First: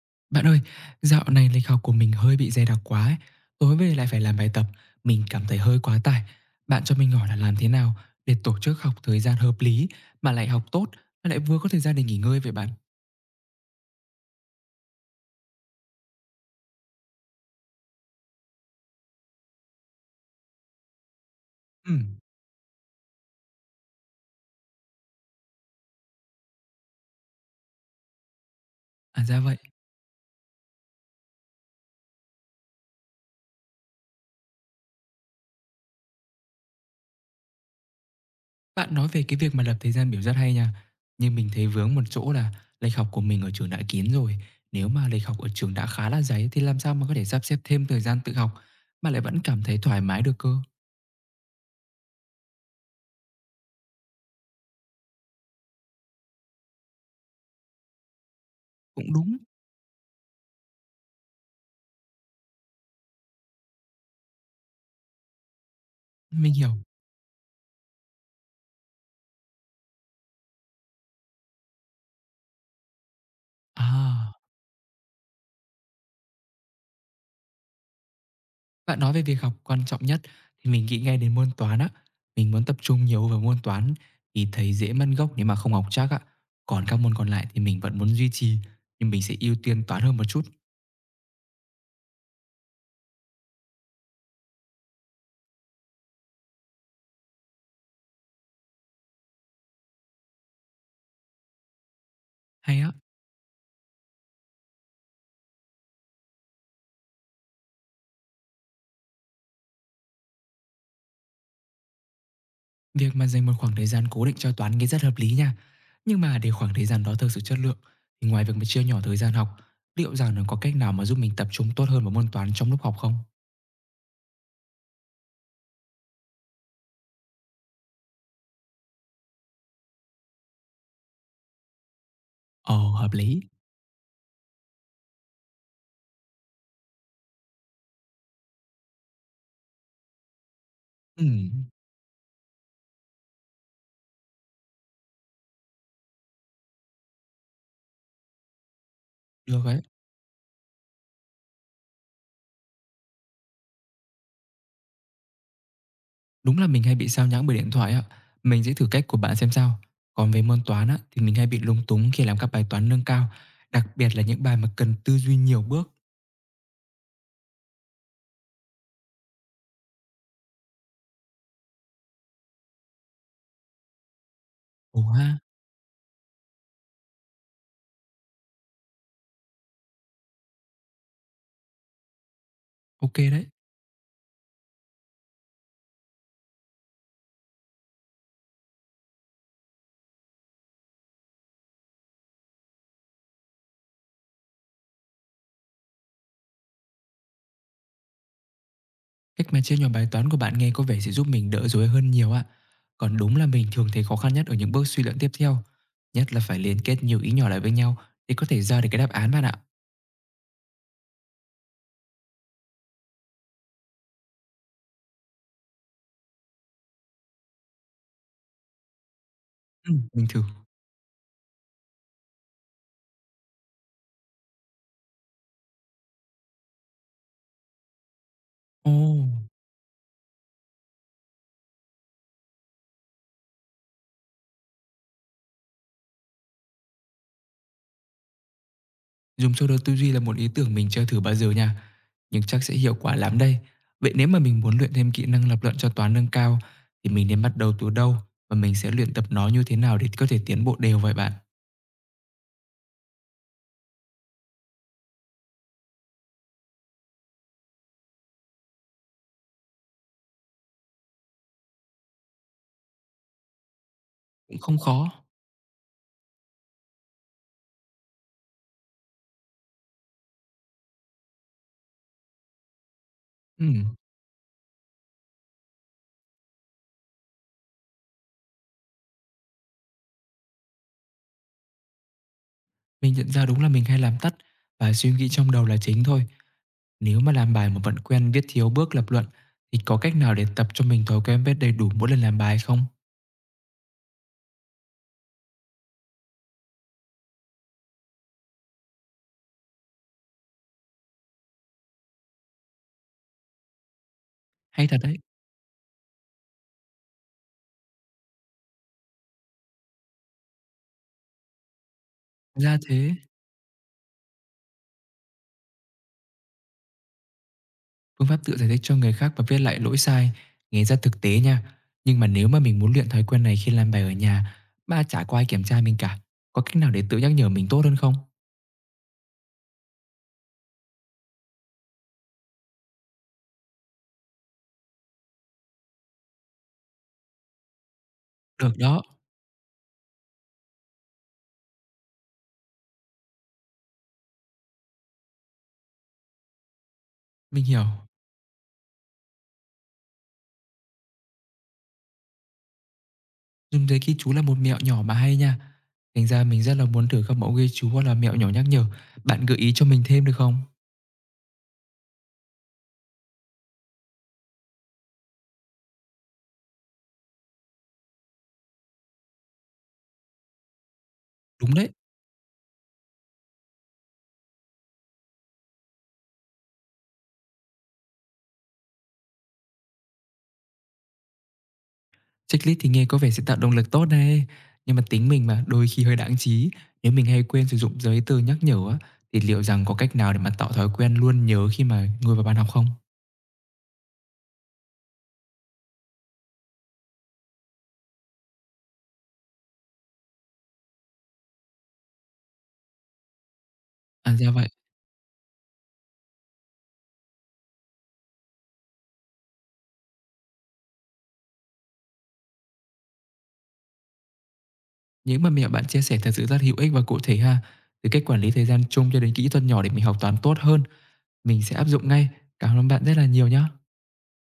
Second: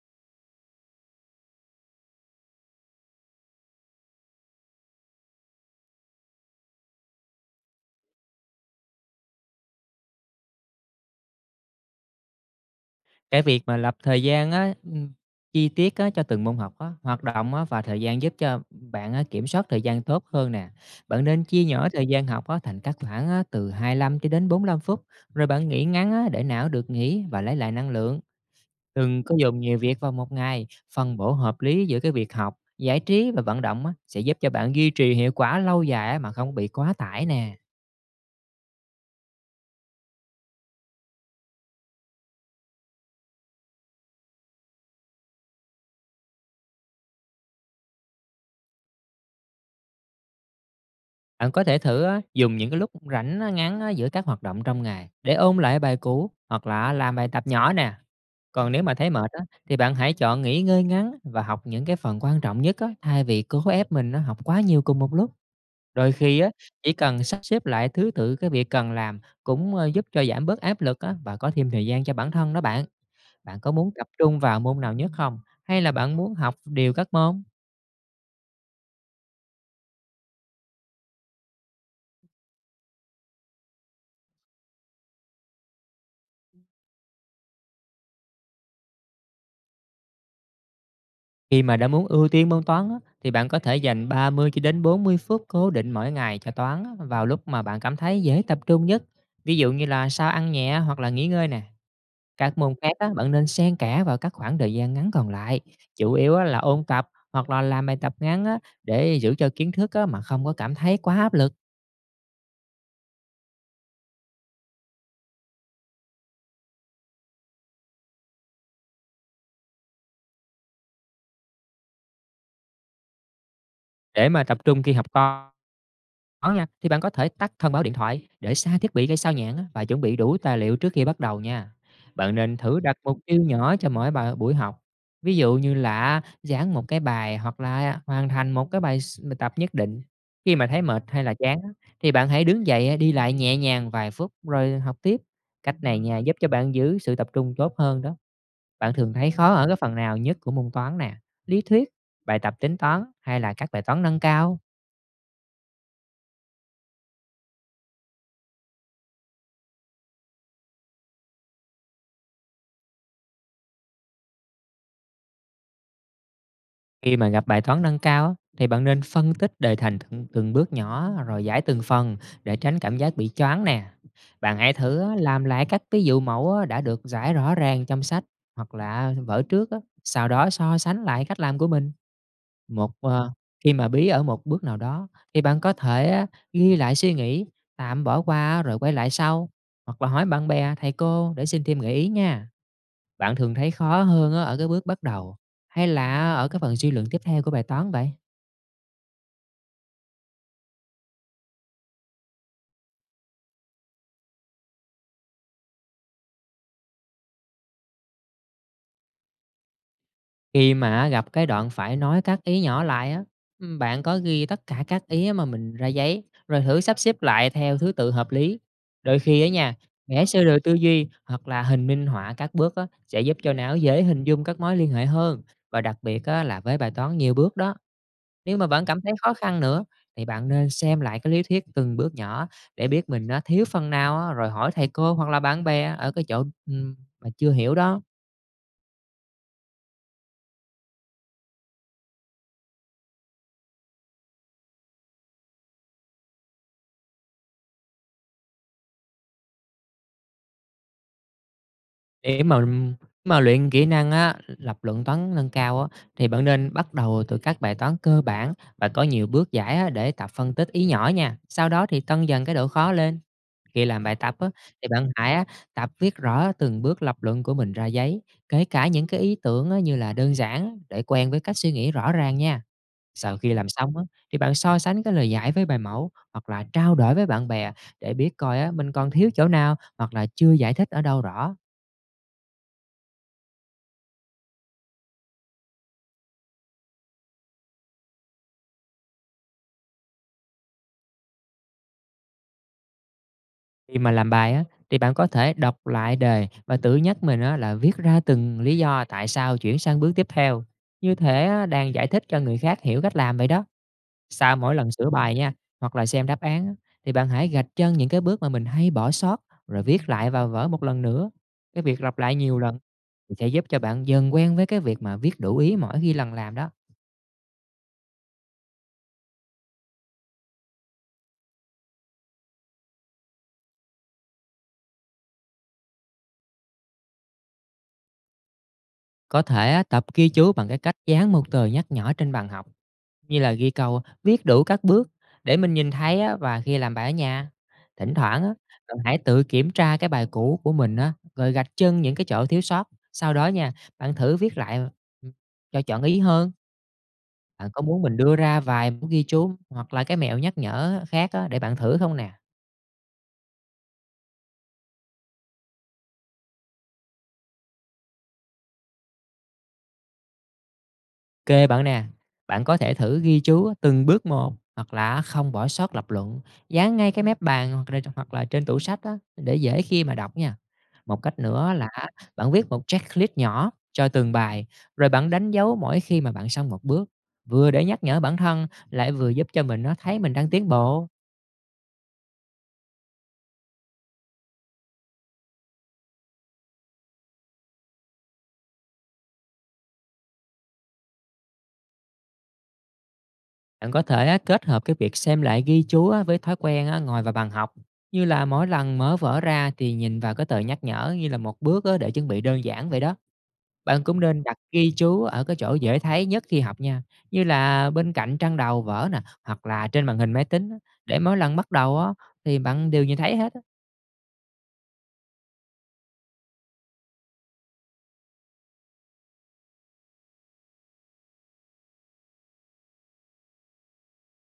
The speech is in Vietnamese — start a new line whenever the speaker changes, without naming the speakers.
Bạn ơi, dạo này lịch học của mình hơi bị dày đặc quá ấy. Tối về lại phải làm bài tập, mình cảm thấy hơi quá tải. Bạn cho mình hỏi là làm thế nào để tổ chức học thời gian hợp lý mà lại học tốt, mà lại vừa có thời gian để nghỉ ngơi vậy bạn?
Cái việc mà lập thời gian á, chi tiết á cho từng môn học á, hoạt động á và thời gian giúp cho bạn á kiểm soát thời gian tốt hơn nè. Bạn nên chia nhỏ
Ừ.
thời gian học á thành các khoảng á từ 25 cho đến 45 phút, rồi bạn nghỉ ngắn á để não được nghỉ và lấy lại năng lượng.
À
Đừng có
ra vậy.
dùng nhiều việc vào một ngày, phân bổ hợp lý giữa cái việc học, giải trí và vận động á sẽ giúp cho bạn duy trì hiệu quả lâu dài á mà không bị quá tải nè.
Bạn nói về cái việc mà lập thời gian biểu rất hay nha. Nhưng mình thấy vướng một chỗ là lịch học của mình ở trường đã kín rồi. Nếu mà lịch học ở trường đã khá là dày thì làm sao mà có thể sắp xếp thêm thời gian tự học mà lại vẫn cảm thấy thoải mái được cơ?
Bạn có thể thử á, dùng những cái lúc rảnh á, ngắn á, giữa các hoạt động trong ngày để ôn lại bài cũ hoặc là làm bài tập nhỏ nè. Còn nếu mà thấy
Cũng
mệt
đúng,
á, thì bạn hãy chọn nghỉ ngơi ngắn và học những cái phần quan trọng nhất á, thay vì cố ép mình á, học quá nhiều cùng một lúc. Đôi khi á,
mình hiểu.
chỉ cần sắp xếp lại thứ tự cái việc cần làm cũng giúp cho giảm bớt áp lực á, và có thêm thời gian cho bản thân đó bạn. Bạn có muốn tập
À.
trung vào môn nào nhất không? Hay là bạn muốn học đều các môn?
Bạn nói về việc học quan trọng nhất thì mình nghĩ ngay đến môn toán á. Mình muốn tập trung nhiều vào môn toán thì thấy dễ mất gốc nếu mà không học chắc á. Còn các môn còn lại thì mình vẫn muốn duy trì, nhưng mình sẽ ưu tiên toán hơn một chút.
Khi mà đã muốn ưu tiên môn toán á, thì bạn có thể dành 30 cho đến 40 phút cố định mỗi ngày cho toán á, vào lúc mà bạn cảm thấy dễ tập trung nhất. Ví dụ như là sau ăn nhẹ hoặc là nghỉ ngơi nè. Các môn
Hay
khác
á,
á, bạn nên xen kẽ vào các khoảng thời gian ngắn còn lại. Chủ yếu á, là ôn tập hoặc là làm bài tập ngắn á, để giữ cho kiến thức á, mà không có cảm thấy quá áp lực
việc mà dành một khoảng thời gian cố định cho toán nghe rất hợp lý nha. Nhưng mà để khoảng thời gian đó thực sự chất lượng thì ngoài việc mà chia nhỏ thời gian học, liệu rằng nó có cách nào mà giúp mình tập trung tốt hơn vào môn toán trong lúc học không?
để mà tập trung khi học toán. Có nha, thì bạn có thể tắt thông báo điện thoại để xa thiết bị gây sao nhãng á và chuẩn bị đủ tài liệu trước khi bắt đầu nha. Bạn nên thử
Ồ,
đặt
hợp
mục
lý.
tiêu nhỏ cho mỗi bài buổi học. Ví dụ như là giảng một cái bài hoặc là hoàn thành một cái tập nhất định. Khi mà thấy mệt hay là chán
Ừm,
á, thì bạn hãy đứng dậy á, đi lại nhẹ nhàng vài phút rồi học tiếp. Cách này nha giúp cho bạn giữ sự tập trung tốt hơn đó. Bạn thường thấy khó
được
ở cái
đấy.
phần nào nhất của môn toán nè, lý thuyết, bài tập tính toán hay là các bài toán nâng cao?
Đúng là mình hay bị sao nhãng bởi điện thoại ạ, mình sẽ thử cách của bạn xem sao. Còn về môn toán á, thì mình hay bị lúng túng khi làm các bài toán nâng cao, đặc biệt là những bài mà cần tư duy nhiều bước.
Khi mà gặp bài toán nâng cao á, thì bạn nên phân tích đề thành từng bước nhỏ rồi giải từng phần để tránh cảm giác bị choáng nè. Bạn hãy thử
Ồ
á,
ha,
làm lại các ví dụ mẫu á, đã được giải rõ ràng trong sách hoặc là vở trước, á, sau đó so sánh lại cách làm của mình. Một
ok
ờ,
đấy.
Khi mà bí ở một bước nào đó thì bạn có thể á, ghi lại suy nghĩ, tạm bỏ qua rồi quay lại sau hoặc là hỏi bạn bè, thầy cô để xin thêm gợi ý nha. Bạn thường thấy khó hơn á ở cái bước bắt đầu hay là ở cái phần suy luận tiếp theo của bài toán vậy?
Cách mà chia nhỏ bài toán của bạn nghe có vẻ sẽ giúp mình đỡ rối hơn nhiều ạ. Còn đúng là mình thường thấy khó khăn nhất ở những bước suy luận tiếp theo. Nhất là phải liên kết nhiều ý nhỏ lại với nhau để có thể ra được cái đáp án bạn ạ.
Khi mà gặp cái đoạn phải nói các ý nhỏ lại á, bạn có ghi tất cả các ý mà mình ra giấy, rồi thử sắp xếp lại theo thứ tự hợp lý. Đôi khi á nha,
Ừ,
vẽ
mình thử.
sơ đồ tư duy hoặc là hình minh họa các bước á, sẽ giúp cho não dễ hình dung các mối liên hệ hơn và đặc biệt á là với bài toán nhiều bước đó. Nếu mà vẫn
Ồ.
cảm thấy khó khăn nữa thì bạn nên xem lại cái lý thuyết từng bước nhỏ để biết mình nó thiếu phần nào á, rồi hỏi thầy cô hoặc là bạn bè ở cái chỗ, mà chưa hiểu đó.
Dùng sơ đồ tư duy là một ý tưởng mình chưa thử bao giờ nha, nhưng chắc sẽ hiệu quả lắm đây. Vậy nếu mà mình muốn luyện thêm kỹ năng lập luận cho toán nâng cao thì mình nên bắt đầu từ đâu và mình sẽ luyện tập nó như thế nào để có thể tiến bộ đều vậy bạn?
Để mà luyện kỹ năng á, lập luận toán nâng cao á, thì bạn nên bắt đầu từ các bài toán cơ bản và có nhiều bước giải á, để tập phân tích ý nhỏ nha. Sau đó thì tăng dần cái độ khó lên. Khi làm bài tập á,
Cũng không
thì bạn
khó.
hãy á, tập viết rõ từng bước lập luận của mình ra giấy, kể cả những cái ý tưởng á, như là đơn giản để quen với cách suy nghĩ rõ ràng nha. Sau khi làm
Ừm,
xong á, thì bạn so sánh cái lời giải với bài mẫu hoặc là trao đổi với bạn bè để biết coi á, mình còn thiếu chỗ nào hoặc là chưa giải thích ở đâu rõ.
mình nhận ra đúng là mình hay làm tắt và suy nghĩ trong đầu là chính thôi. Nếu mà làm bài mà vẫn quen viết thiếu bước lập luận thì có cách nào để tập cho mình thói quen viết đầy đủ mỗi lần làm bài không?
Khi mà làm bài á, thì bạn có thể đọc lại đề và tự nhắc mình á, là viết ra từng lý do tại sao chuyển sang bước tiếp theo. Như thế á, đang giải thích cho người khác hiểu cách làm vậy đó. Sau mỗi
Hay
lần
thật
sửa
đấy,
bài nha, hoặc là xem đáp án á, thì bạn hãy gạch chân những cái bước mà mình hay bỏ sót rồi viết lại vào vở một lần nữa. Cái việc lặp lại nhiều
ra
lần
thế.
thì sẽ giúp cho bạn dần quen với cái việc mà viết đủ ý mỗi khi lần làm đó.
Phương pháp tự giải thích cho người khác và viết lại lỗi sai nghe rất thực tế nha. Nhưng mà nếu mà mình muốn luyện thói quen này khi làm bài ở nhà ba chả có ai kiểm tra mình cả, có cách nào để tự nhắc nhở mình tốt hơn không?
Có thể á, tập ghi chú bằng cái cách dán một tờ nhắc nhỏ trên bàn học, như là ghi câu viết đủ các bước để mình nhìn thấy á, và khi làm bài ở nhà. Thỉnh thoảng á,
Được
bạn
đó,
hãy tự kiểm tra cái bài cũ của mình á, rồi gạch chân những cái chỗ thiếu sót. Sau đó nha, bạn thử viết lại ừ, cho chọn ý hơn.
mình
Bạn có
hiểu.
muốn mình đưa ra vài bước ghi chú hoặc là cái mẹo nhắc nhở khác á, để bạn thử không nè?
Dùng giấy ghi chú là một mẹo nhỏ mà hay nha. Thành ra mình rất là muốn thử các mẫu ghi chú hoặc là mẹo nhỏ nhắc nhở. Bạn gợi ý cho mình thêm được không?
Kê bạn nè, bạn có thể thử ghi chú á, từng bước một hoặc là không bỏ sót lập luận, dán ngay cái mép bàn hoặc là trên tủ sách á, để dễ khi mà đọc nha. Một cách nữa
Đúng
là
đấy.
bạn viết một checklist nhỏ cho từng bài, rồi bạn đánh dấu mỗi khi mà bạn xong một bước, vừa để nhắc nhở bản thân, lại vừa giúp cho mình nó thấy mình đang tiến bộ.
Checklist thì nghe có vẻ sẽ tạo động lực tốt này, nhưng mà tính mình mà đôi khi hơi đáng trí, nếu mình hay quên sử dụng giấy tờ nhắc nhở á, thì liệu rằng có cách nào để mà tạo thói quen luôn nhớ khi mà ngồi vào bàn học không?
Bạn có thể á, kết hợp cái việc xem lại ghi chú á, với thói quen á, ngồi vào bàn học. Như là mỗi lần mở vở ra thì nhìn vào cái tờ nhắc nhở như là một bước á, để chuẩn bị đơn giản vậy đó. Bạn cũng
À,
nên
ra
đặt
vậy,
ghi chú ở cái chỗ dễ thấy nhất khi học nha. Như là bên cạnh trang đầu vở nè, hoặc là trên màn hình máy tính á, để mỗi lần bắt đầu á, thì bạn đều nhìn thấy hết.
những mà mẹ bạn chia sẻ thật sự rất hữu ích và cụ thể ha. Từ cách quản lý thời gian chung cho đến kỹ thuật nhỏ để mình học toán tốt hơn, mình sẽ áp dụng ngay. Cảm ơn bạn rất là nhiều nhá.